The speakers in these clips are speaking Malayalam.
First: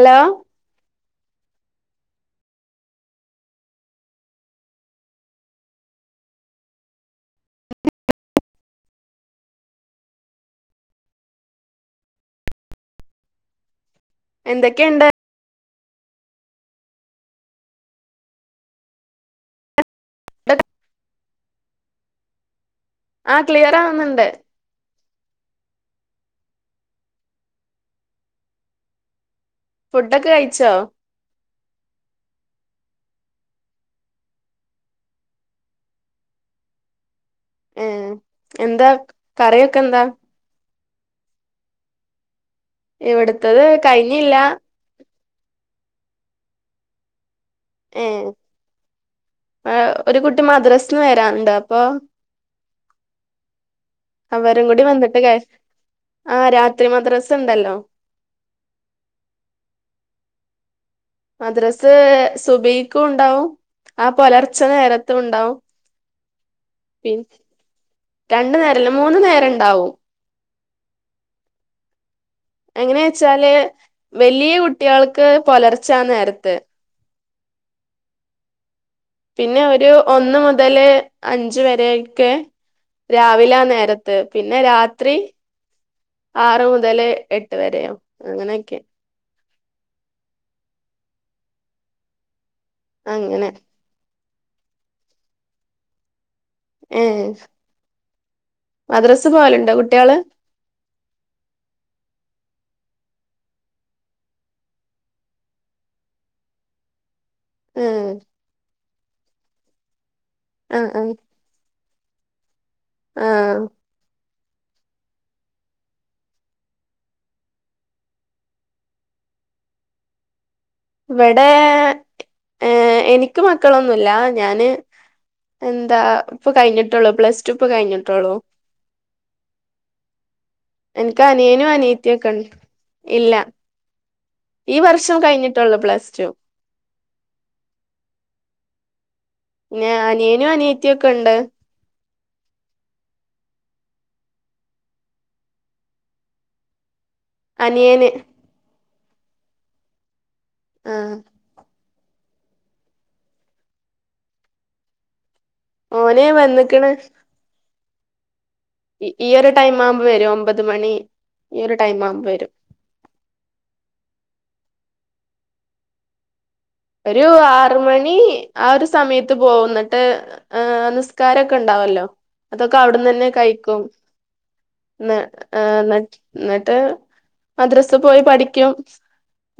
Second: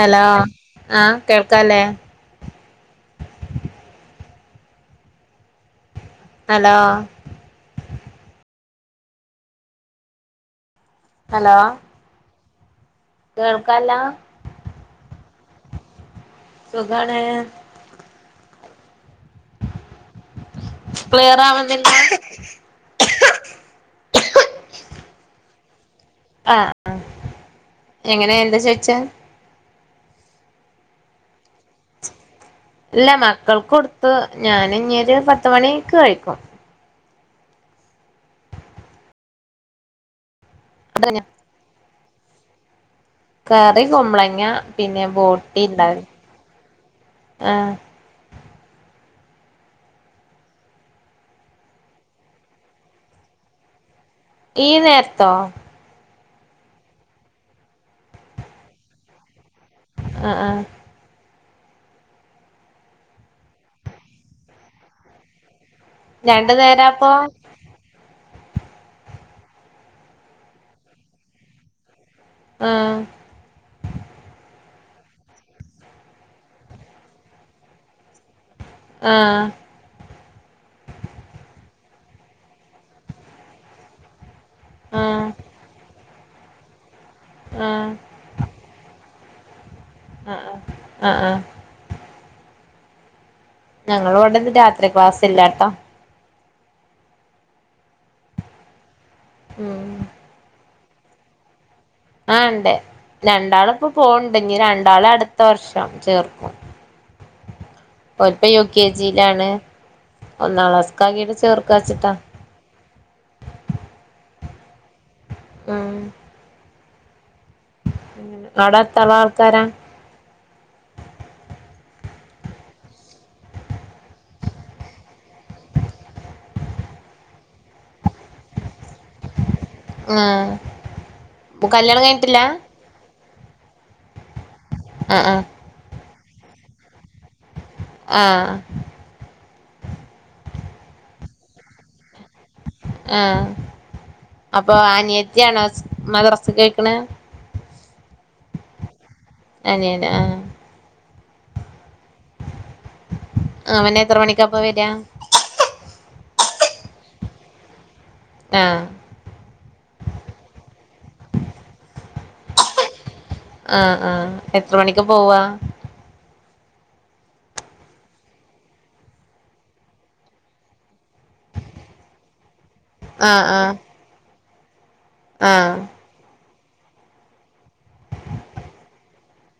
ഹലോ ആഹ് കേൾക്കാല്ലേ ഹലോ ഹലോ കേൾക്കാല്ല എന്തൊക്കെണ്ട് സുഖാണ് [inaudible] ക്രിയറാവുന്നില്ല [inaudible] ആ ക്ലിയർ ആകുന്നുണ്ട്. ആ എങ്ങനെ എന്താ ചോയിച്ചേ? ഫുഡൊക്കെ കഴിച്ചോ? ഇല്ല മക്കൾക്ക് കൊടുത്ത് ഞാൻ ഇഞ്ഞൊരു പത്ത് മണിക്ക് കഴിക്കും. ഏഹ് എന്താ കറിയൊക്കെ എന്താ? [unintelligible] ഇവിടുത്തത് കറി കഴിഞ്ഞില്ല കുമ്പളങ്ങ പിന്നെ ബോട്ടി ഇണ്ടാ ഏഹ് ആ ഒരു കുട്ടി മദ്രസിന്ന് വരാനിണ്ട് അപ്പൊ അവരും ഈ കൂടി വന്നിട്ട ക നേരത്തോ ആഹ് രാത്രി മദ്രസ ഇണ്ടല്ലോ ആ ആ മദ്രസ് സുബയ്ക്കും ഉണ്ടാവും ആ പുലർച്ച നേരത്തും ഉണ്ടാവും. രണ്ട് പി നേരപ്പോ രണ്ടു നേരല്ല മൂന്നു നേരം ഉണ്ടാവും. ആഹ് എങ്ങനെ വെച്ചാല് വലിയ കു ട്ടികൾക്ക് പുലർച്ചാ നേരത്ത്. ആഹ് പിന്നെ ഒരു ഒന്ന് മുതല് അഞ്ച് വരെ ക്കെ രാവിലാ നേരത്ത്. പിന്നെ രാത്രി ആഹ് ആറ് മുതല് എട്ട് ആഹ് വരെയോ അങ്ങനെയൊക്കെ. ആ ആ ആ ആ അങ്ങനെ ഞങ്ങളിവിടൊന്നും രാത്രി ക്ലാസ് ഇല്ലാട്ടോ. ഏഹ് മദ്രസ് പോവലുണ്ടോ ഉം കുട്ടികള്? ആ ഇണ്ട് രണ്ടാള് ഇപ്പൊ പോണണ്ട് ഇനി രണ്ടാളെ അടുത്ത വർഷം ചേർക്കും. ഏ ഓരുപ്പ യു കെ ജിയിലാണ്. ഒന്നാം ആ ക്ലാസ്സ്‌ക്ക് ആക്കീട്ട് ചേർ ക്കാച്ചിട്ടാ. ആഹ് ആഹ് അവിടെത്തള ആൾക്കാരാ? ഇവിടെ ഏ എനിക്ക് മക്കളൊന്നുല്ല ഞാന് എന്താ ഇപ്പ കഴിഞ്ഞിട്ടുള്ളു പ്ലസ് ടു ഇപ്പൊ കഴിഞ്ഞിട്ടോളു. ആഹ് എനക്ക് അനിയനും കല്യാണം അനീത്തിയും ഒക്കെ കഴിഞ്ഞിട്ടില്ല ഉണ്ട്. ഇല്ല ഈ വർഷം ആഹ് ആഹ് കഴിഞ്ഞിട്ട് പ്ലസ് ടു ആ പിന്നെ അനിയനും അനിയത്തിയും ഒക്കെണ്ട് ആഹ് അപ്പൊ അനിയത്തി ആണോ മദ്രസക്കൊയ്ക്ക്‌ണെ. അനിയന് അനിയന് ആഹ് ആഹ് അവന് എത്ര മണിക്കപ്പ വരാ ഓനെ വന്ന്ക്കണ് ആഹ് ഈ ഒരു ടൈം ആവുമ്പോ വരും ഒമ്പത് മണി ഈ ഒരു ടൈം ആവുമ്പോ വരും [inaudible] ആഹ് ആഹ് എത്ര മണിക്ക് പോവാ ഒരു ആറുമണി ആ ഒരു സമയത്ത് പോകുന്നിട്ട് ഏ നിസ് കാരൊക്കെ ഉണ്ടാവല്ലോ അതൊക്കെ അവിടുന്ന് തന്നെ ആഹ് ആഹ് കഴിക്കും. ന്ന് ആഹ് ന്ന്ട്ട് എന്നിട്ട് മദ്രസ് പോയി പഠിക്കും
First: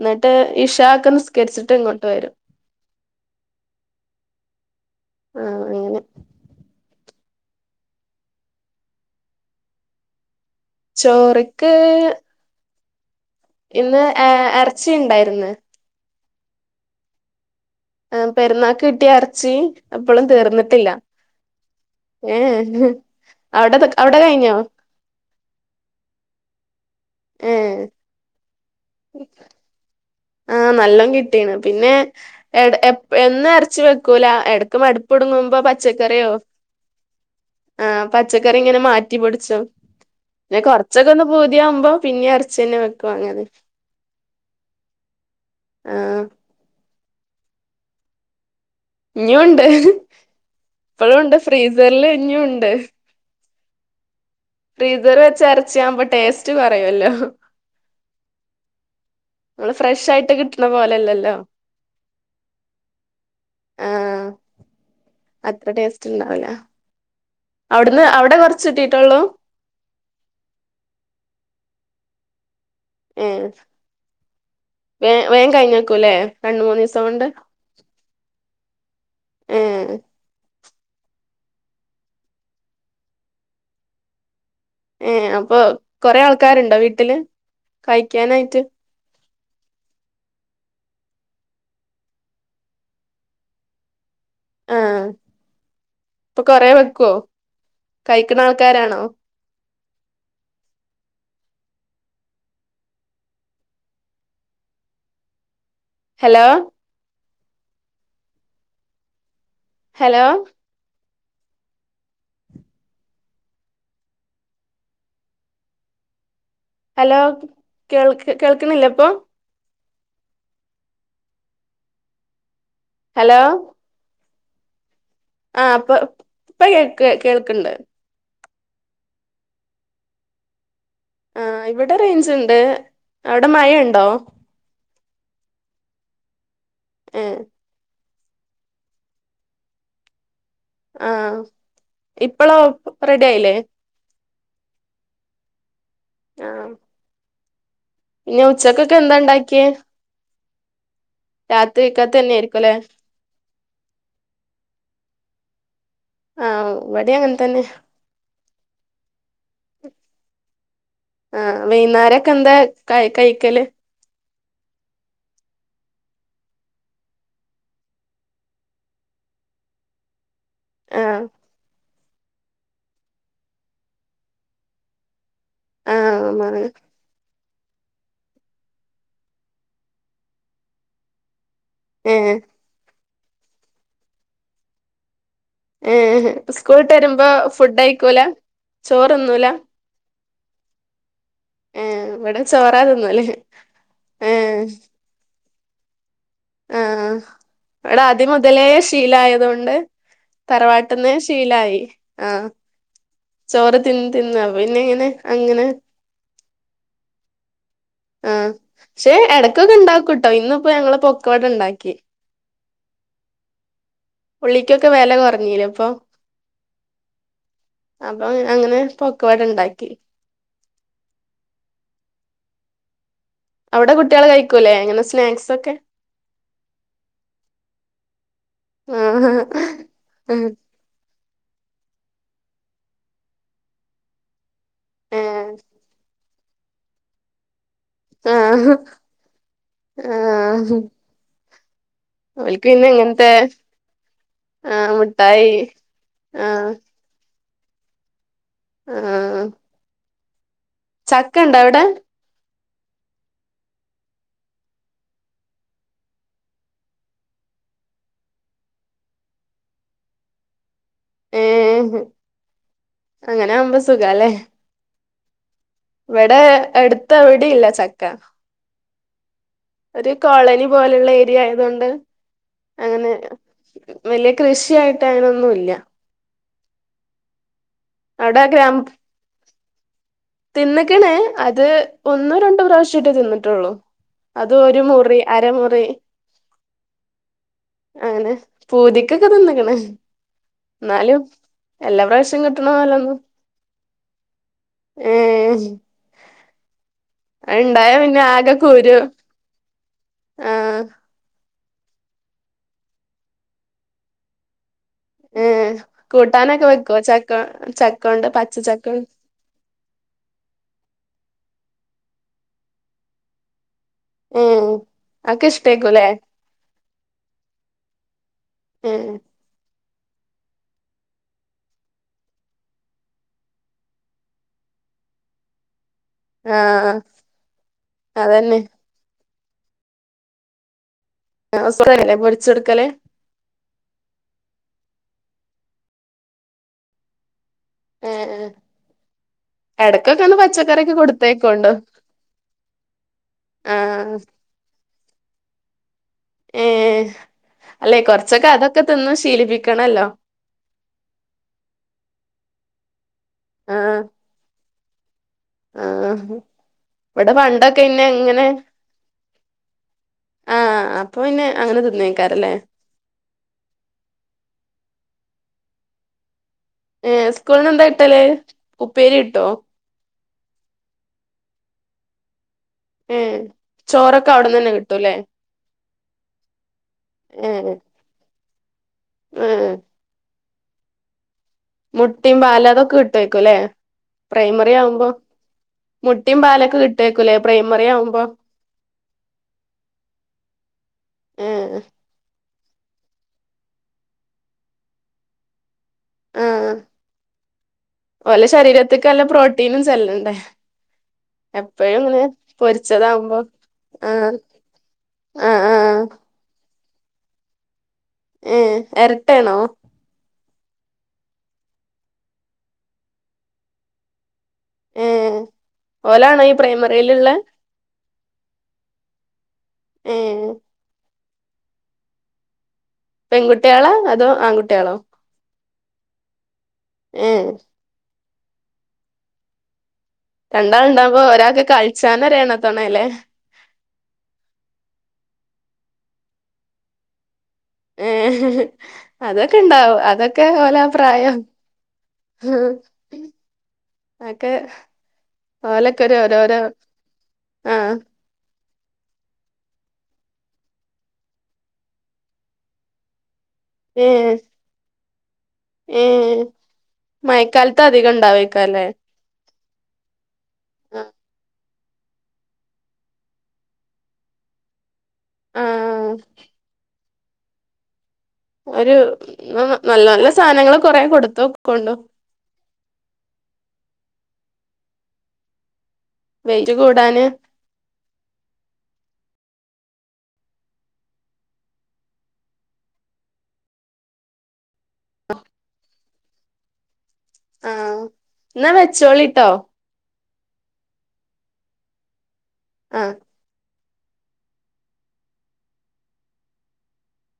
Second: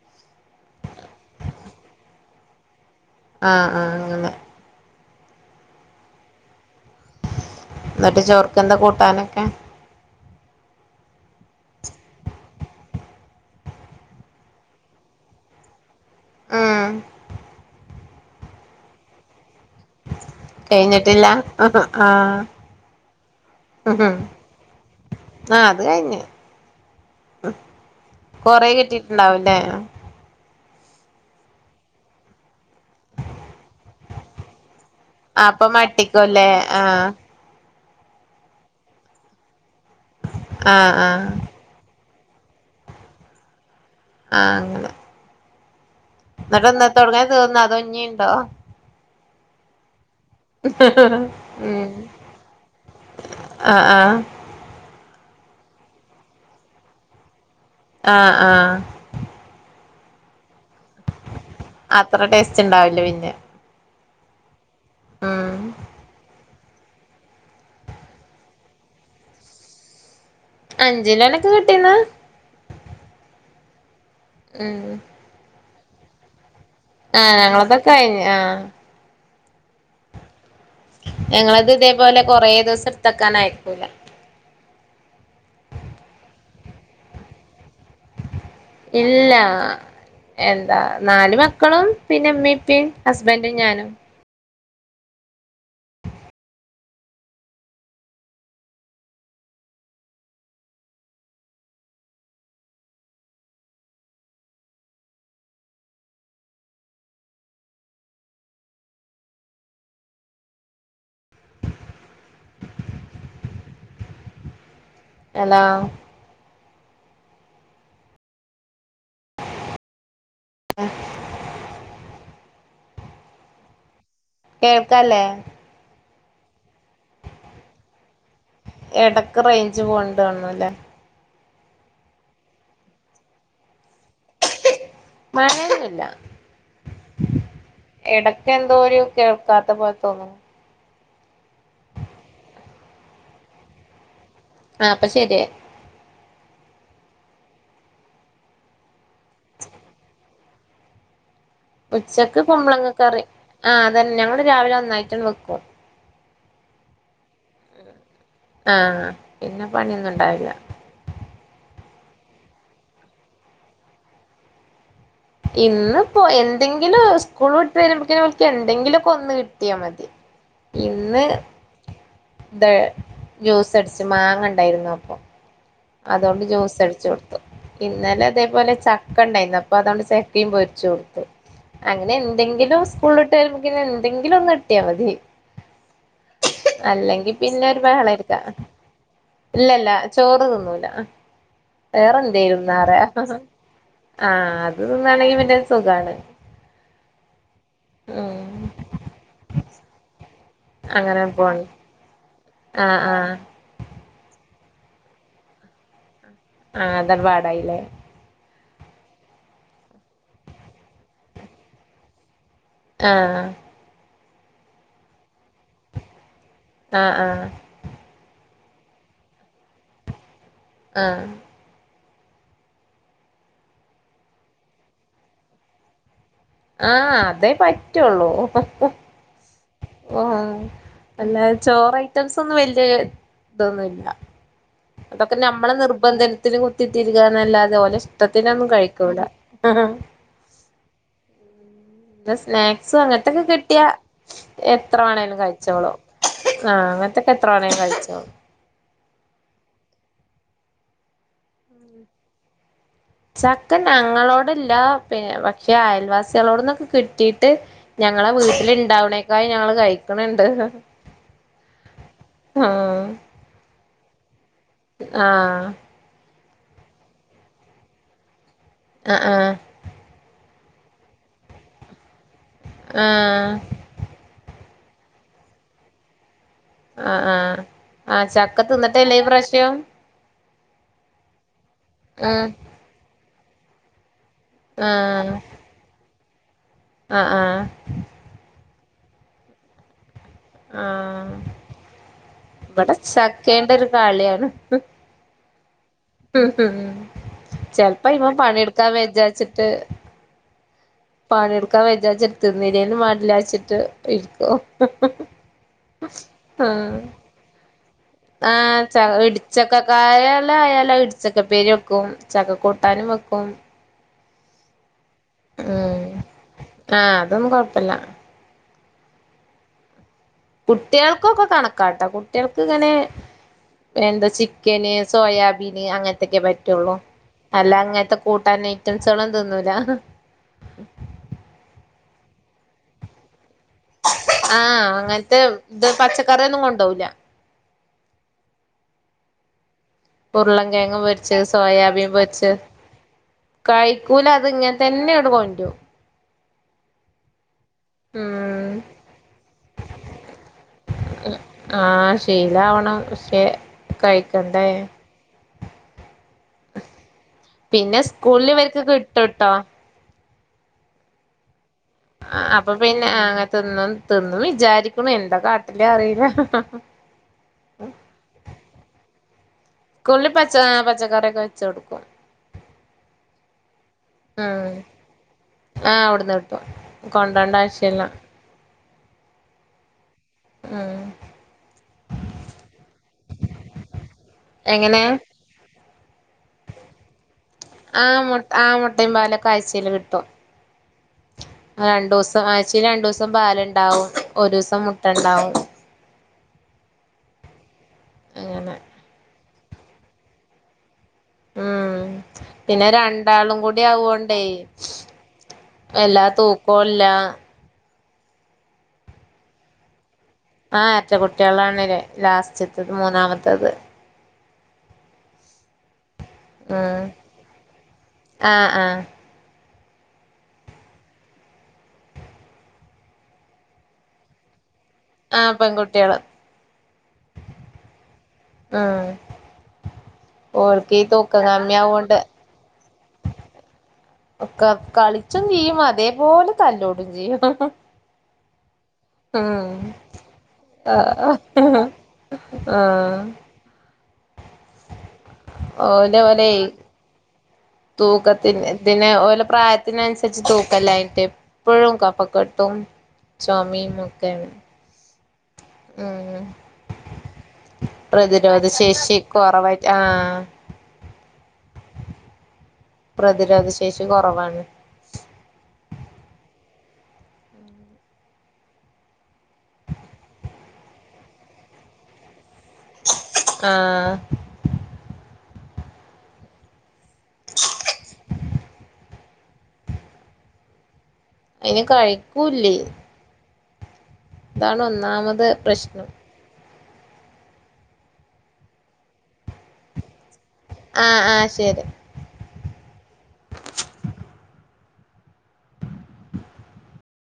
എന്നിട്ട് ഇഷ ഒക്കെ നിസ്കരിച്ചിട്ട് ഇങ്ങോ വരും ആഹ് ആഹ് അങ്ങനെ ആഹ് അങ്ങനെ എന്നിട്ട് ചോർക്ക് എന്താ കൂട്ടാനൊക്കെ ചോറ്ക്ക് ഇന്ന് ഏ എറച്ചിണ്ടാരുന്ന് ആഹ് ആ പെരുന്നാൾക്ക് കിട്ടിയ എറച്ചി അപ്പളും തീർന്നിട്ടില്ല കഴിഞ്ഞിട്ടില്ല ആഹ് ഏ ആഹ് അവിടെ അവിടെ കഴിഞ്ഞോ ആഹ് അത് കഴിഞ്ഞ് ഏഹ് കൊറെ കിട്ടിട്ടുണ്ടാവുല്ലേ. ആഹ് നല്ലണം കിട്ടീണ് പിന്നെ എട എപ്പ എന്നും എറച്ചി വെക്കൂല എട അപ്പോ മട്ടിക്കുല്ലേ ആഹ്. ആ പച്ചക്കറി ഇങ്ങനെ മാറ്റിപിടിച്ചും. പിന്നെ ആഹ് കൊറച്ചൊക്കെ ആഹ് ഒന്ന് പൂതിയാവുമ്പോ. പിന്നെ ഇറച്ചി തന്നെ വെക്കും അങ്ങനെ. ആ അങ്ങനെ ആഹ് തുടങ്ങാൻ തീർന്നോ? അതൊഞ്ഞിയുണ്ടോ? ഇനീയും ഉണ്ട്. ഇപ്പളൂണ്ട് ഫ്രീസറില് ഇനിയുണ്ട്. ആ ആ ഫ്രീസറിൽ വെച്ച എറച്ചിയാവുമ്പോ ടേസ്റ്റ് കൊറയൊല്ലോ. ആഹ്, ആഹ്. ഫ്രഷ് ആയിട്ട് കിട്ട് അത്ര ടേസ്റ്റ് ഇണ്ടാവില്ല പിന്നെ. ആഹ് ഉം അത്ര ടേസ്റ്റ് ഇണ്ടാവുലാ അവിട്ന്ന് അവിടെ കൊറച്ച് കിട്ടീട്ടൊള്ളൂ. അഞ്ചിലോനോക്കെ കിട്ടീന്ന്. ഏഹ് ഉം വേ വേഗംകഴിഞ്ഞോ കുലെ ആഹ് ഞങ്ങളൊക്കെ കഴിഞ്ഞു ആ. ഏ ഹ് ഞങ്ങളത് ഇതേപോലെ കൊറേ ദിവസം ഇട്ത്തക്കാൻഅയക്കൂല. ക്കാരുണ്ടോ വീട്ടില് കഴിക്കാനായി. ഇല്ല. ആ എന്താ നാല് മക്കളും പിന്നെ ഇമ്മിം ഇപ്പീം ഹസ്ബന്റും ഞാനും. ആഹ് ഇപ്പോ കൊറെ വെക്യോ കഴിക്കണ ആൾക്കാരാണോ? ഹലോ ഹലോ അലോ ഹലോ കേൾക്ക് കേൾക്കുന്നില്ലേ ഇപ്പോ. [inaudible] ഹലോ കേൾ ആ അപ്പോ. ഇപ്പ കേൾ ക്ക് കേൾക്ക്ണ്ട്. എടക്ക് റേഞ്ച് പോവ്ണ്ടാണുല്ലേ ആ ഇവിടെ റേഞ്ച് ഇണ്ട് അവിടെ മഴണ്ടോ മഴയില്ല ഏ ഇടക്കെന്തോരു കേൾക്കാത്ത പോലെതോന്നുണു. ആഹ് ഇപ്പളോ ഇപ്പറെഡി ആയില്ലേ ആ ഇപ്പൊ ശര്യായി ആഹ് ന്നെ ഉച്ചക്കൊക്കെ എന്താണ്ടാക്ക്യെ രാത്രികത്തന്നെയായിരിക്കും ല്ലെ ആഹ് അതന്നെ ഞങ്ങൾ രാവിലെ ഒന്നായി റ്റം വെക്കും ആഹ് ഇവടെം അങ്ങൻതന്നെ ആഹ് പിന്നെ പണിയൊന്നും ഇണ്ടാവില്ല ആഹ് വൈന്നേരക്കെന്താ കഴി കഴിക്കല് ഇന്ന്പ്പോ എന്തെങ്കിലും സ്കൂൾ വിട്ട വരുമ്പോക്കിനുവർക്ക് എന്തെങ്കിലൊക്കെ ഒന്ന് കിട്ട്യാമതി ആ ഇന്ന് ഇ ജ്യൂസ് അടിച്ച് മാങ്ങണ്ടായിരുന്നു അപ്പൊ ആ അതുകൊണ്ട് ജ്യൂസ് അടിച്ചു കൊടുത്തു ഇന്നലെ അതേപോലെ ചക്ക ഉണ്ടായിരുന്നു അപ്പൊ അതൊണ്ട് ചക്കയും പൊരിച്ചു കൊടുത്തു അങ്ങനെ ഏ എന്തെങ്കിലും സ്കൂളുവിട്ട് വരുമ്പോക്കെ എന്തെങ്കിലും ഒന്ന് കട്ടിയൽ മതി ഏ സ്കൂളട്ട് വരുമ്പോ അല്ലെങ്കി പിന്നെ ഫുഡ് ഒരു കയിക്കൂല ചോറിന്നൂല്ല ചോറിന്നും [inaudible] ല ഇവിടെ ചോറാ വേറെന്തരുന്നാറ തിന്നല് ആ ഏ അത് [inaudible] സുഖാണ് ആഹ് അവിടെ അതി ഉം മുതലേ ശീലായതൊണ്ട് തറവാട്ടന്നെ അങ്ങനെ പോണ് ശീലായി ആ ആഹ് ആഹ് ചോറ് തിന്ന് തിന്ന് പിന്നെ ഇങ്ങനെ അങ്ങനെ ആഹ് അധർപാടായില്ലേ ആഹ് പക്ഷെ ഇടയ്ക്കൊക്കെ ഉണ്ടാക്കും കേട്ടോ ഇന്നിപ്പോ ഞങ്ങള് [inaudible] കൊട ഉണ്ടാക്കി ആഹ് ഉള്ളിക്കൊക്കെ വില കുറഞ്ഞീലെ ഇപ്പൊ ആഹ് ആഹ് അപ്പൊ അങ്ങനെ പൊക്കോട ഉണ്ടാക്കി ആഹ് അവിടെ കുട്ടികൾ കഴിക്കൂല്ലേ അങ്ങനെ സ്നാക്സ് ഒക്കെ ആഹ് അതേ പറ്റുള്ളൂ ആഹ് ആഹ് അല്ല ചോറഐറ്റംസ് ഒന്നും വല്യ ഇതൊന്നുല്ലാ അതൊക്കെ ഏഹ് നമ്മള നിർബന്ധ ത്തിന് കുത്തിതിരുകാന്നല്ലാതെ അതുപോലെ ഇഷ്ടത്തിനൊന്നും ആഹ് കഴിക്കൂല ആഹ് ഓൽക്ക് പിന്നെ സ്നാക്സും ഇങ്ങനത്തെ അങ്ങനത്തക്കെ കിട്ടിയ ആഹ് എത്ര വേണേലും മുട്ടായി കഴിച്ചോളും ആഹ് [unintelligible] എത്ര വേണേലും കഴിച്ചോളും ആ ചക്ക ഇണ്ടാ അവിടെ ചക്ക ഞങ്ങളോടില്ല പിന്ന പക്ഷെ അയൽവാസികളോടൊന്നും കിട്ടീയിട്ട് ഞങ്ങളെ വീട്ടില് ഇണ്ടാവണേക്കാല് ഞങ്ങള് കഴിക്കണുണ്ട് ഏ അങ്ങനെ ആവു [unintelligible] സുഖല്ലേ ആ ഇവിടെ എടുത്ത എവിടെയില്ല ചക്ക ആ ആഹ് ഒരു കോളനി പോലെയുള്ള ഏരിയ ആയതുകൊണ്ട് അങ്ങനെ ആഹ് വലിയ കൃഷി [unintelligible] യായിട്ട് അങ്ങനൊന്നുമില്ല ആ ആ ആഹ് ചക്കത്തിന്നിട്ടെല്ലേ ഈ പ്രശ്യം തിന്നക്കണ് അത് ഒന്നോ രണ്ടോ പ്രാവശ്യായിട്ട് തിന്നി [unintelligible] അത് ഒരു മുറി അരമുറി ആ ആ പൂതിക്കക്കെ തിന്നക്കണ് എന്നാലും ആഹ് എല്ലാ പ്രാവശ്യം [unintelligible] ഇവിടെ ചക്കേണ്ട ഒരു കളിയാണ് ഏ ഉം ഉം ചെലപ്പോ പിന്നെ ഇവൻ ആകെ പണിടുക്കാൻ കുരു വേചാച്ചിട്ട് ആഹ് പണി എടുക്കാ വെജാരിച് തിന്നില്ലേലും വേണ്ടില്ലാച്ചിട്ട് ഇരിക്കോ ഏഹ് [unintelligible] കൂട്ടാനൊക്കെ വെക്കോ ചക്ക ചക്കോണ്ട് പച്ച ചക്ക ആഹ് ഇടിച്ചക്കക്കായലായ ആയാലിടിച്ചക്ക ഉപ്പേരി വെക്കും ചകക്കൂട്ടാനും വെക്കും ഉം ഉം ആ അതൊന്നും കൊഴപ്പില്ല [unintelligible] കുട്ടികൾക്കൊക്കെ കണക്കാട്ടോ കുട്ടികൾക്ക് ഇങ്ങനെ എന്താ ചിക്കന് സോയാബീന് അങ്ങനത്തെ. ത്തെ ആഹ് പറ്റുള്ളൂ അല്ല അങ്ങനത്തെ അതന്നെ കൂട്ടാൻ ഐറ്റംമ്സുകൾ ഒന്നു തിന്നുല്ലാ. ആ സുഖല്ലേ പൊടിച്ചെടുക്കല്. ആഹ് അങ്ങനത്തെ ഇത് പച്ചക്കറിയൊന്നും കൊണ്ടുപോവൂല. ഏഹ് ഏഹ് ഉരുളം കേഴങ്ങ് പൊരിച്ച് സോയാബീൻ പൊരിച്ച് ആഹ് കഴിക്കൂല അത് ഇങ്ങനെ തന്നെയുണ്ടാ [unintelligible] ഏഹ് അല്ലെ കൊറച്ചൊക്കെ ഉം അതൊക്കെ തിന്നു ശീലിപ്പിക്കണല്ലോ. ആ ക്ക് ആഹ് കഴിക്കണ്ടേ. ആഹ് ഇവിടെ പണ്ടൊക്കെ പിന്നെ ഇന്നെ ഇങ്ങനെ സ്കൂളിൽ ഇവരിക്ക് കിട്ടുട്ടോ. ആഹ് അപ്പൊ പിന്നെ അങ്ങനെ കി ആ അപ്പോ പിന്നെ അങ്ങനെ തിന്നു തിന്നു വിചാരിക്കുണു എന്റെ കാ ഇല്ല അറിയില്ല. ഏഹ് സ്കൂളുന്ന് എന്താ കിട്ടല് ഉപ്പേരി കി ട്ടോ. കൂളിൽ പച്ച പച്ചക്കറിയൊക്കെ വെച്ച് കൊടുക്കും. ഏ ങാ ആഹ് അവിടുന്ന് കിട്ടും കൊണ്ടേണ്ടാശ്യല്ല. മ്മ് ഉം മുട്ടയും പാലും അതൊക്കെ കിട്ടുവായ്ക്കൂല്ലേ. പ്രൈമറി എങ്ങനെ ആവുമ്പം മു മുട്ടയും പാലൊക്കെ കിട്ടുവായ്ക്കുല്ലേ. ആ മു ആ മുട്ടയും പാലൊക്കെ ആഴ്ചയില് കിട്ടും. ഏഹ് രണ്ടോസം ആ ഴ്ചയില് രണ്ടു ദിവസം പാലുണ്ടാവും ഒരു ദിവസം മുട്ട ഉണ്ടാവും. മ്മ് ഓല അങ്ങനെ ശരീരത്തേക്ക് നല്ല പ്രോ തിനും ചെല്ലണ്ടേ. എപ്പഴും ഉം ഇങ്ങനെ പിന്നെ പൊരിച്ചതാവുമ്പോ രണ്ടാളും കൂടി ആഹ് ആവോണ്ടേ ആഹ് ആഹ്. കോല്ലാ. ഏഹ് എരട്ടയാണോ? ആ എരട്ട കുട്ടികളാണിലേ ലാസ്റ്റത്തത് മൂന്നാമത്തത് മ്മ് ഓലാണോ ഈ ഉം പ്രൈമറിയിലുള്ളെ? ആഹ് ആഹ് ഊം പെങ്കുട്ടികളാ അതോ ആങ്കുട്ടികളോ ആ പെങ്കുട്ടികള് ഉം ആ ഓൾക്കേ രണ്ടാള്ണ്ടാവുമ്പോ തൂക്കം ഒരാക്ക് കമ്മിയാവോണ്ട് കളിച്ചാനൊരു എണത്തോണല്ലേ ഒ കളിച്ചും ചെയ്യും അതേ മോല് തല്ലൂടും ചെയ്യും. ഈ ഹി ഹി അതൊക്കെ ഉം ഉണ്ടാവും അതൊക്കെ ഓല ആ പ്രായം ആഹ് ആഹ് ഓക്കെ ഓലോലെയ് ആഹ് തൂക്കത്തില്ലേ അതിനെ ഓലെ പ്രായത്തിനനുസരിച്ച് തൂക്കല്ലായിട്ട് എപ്പഴും കഫക്കെട്ടും ചൊമേം ഒക്കെയാണ് ഏ ഉം മയക്കാലത്ത് അധികം ഉ ണ്ടാവേക്കാല്ലേ യാ അ പ്രതിരോധ ശേഷി കൊറവാണ് ആ ആ ആ ഒരു നല്ല നല്ല സാനങ്ങള് കൊറ കൊടുത്തോ ക്കണ് ആ വെയിറ്റ് കൂടാന് അയിന് കഴിക്കൂല്ലേ അതാണ് ഒന്നാമത് പ്രശ്നം ആ ന്നാ വെച്ചോളിട്ടോ ആ ആ ശരി ആ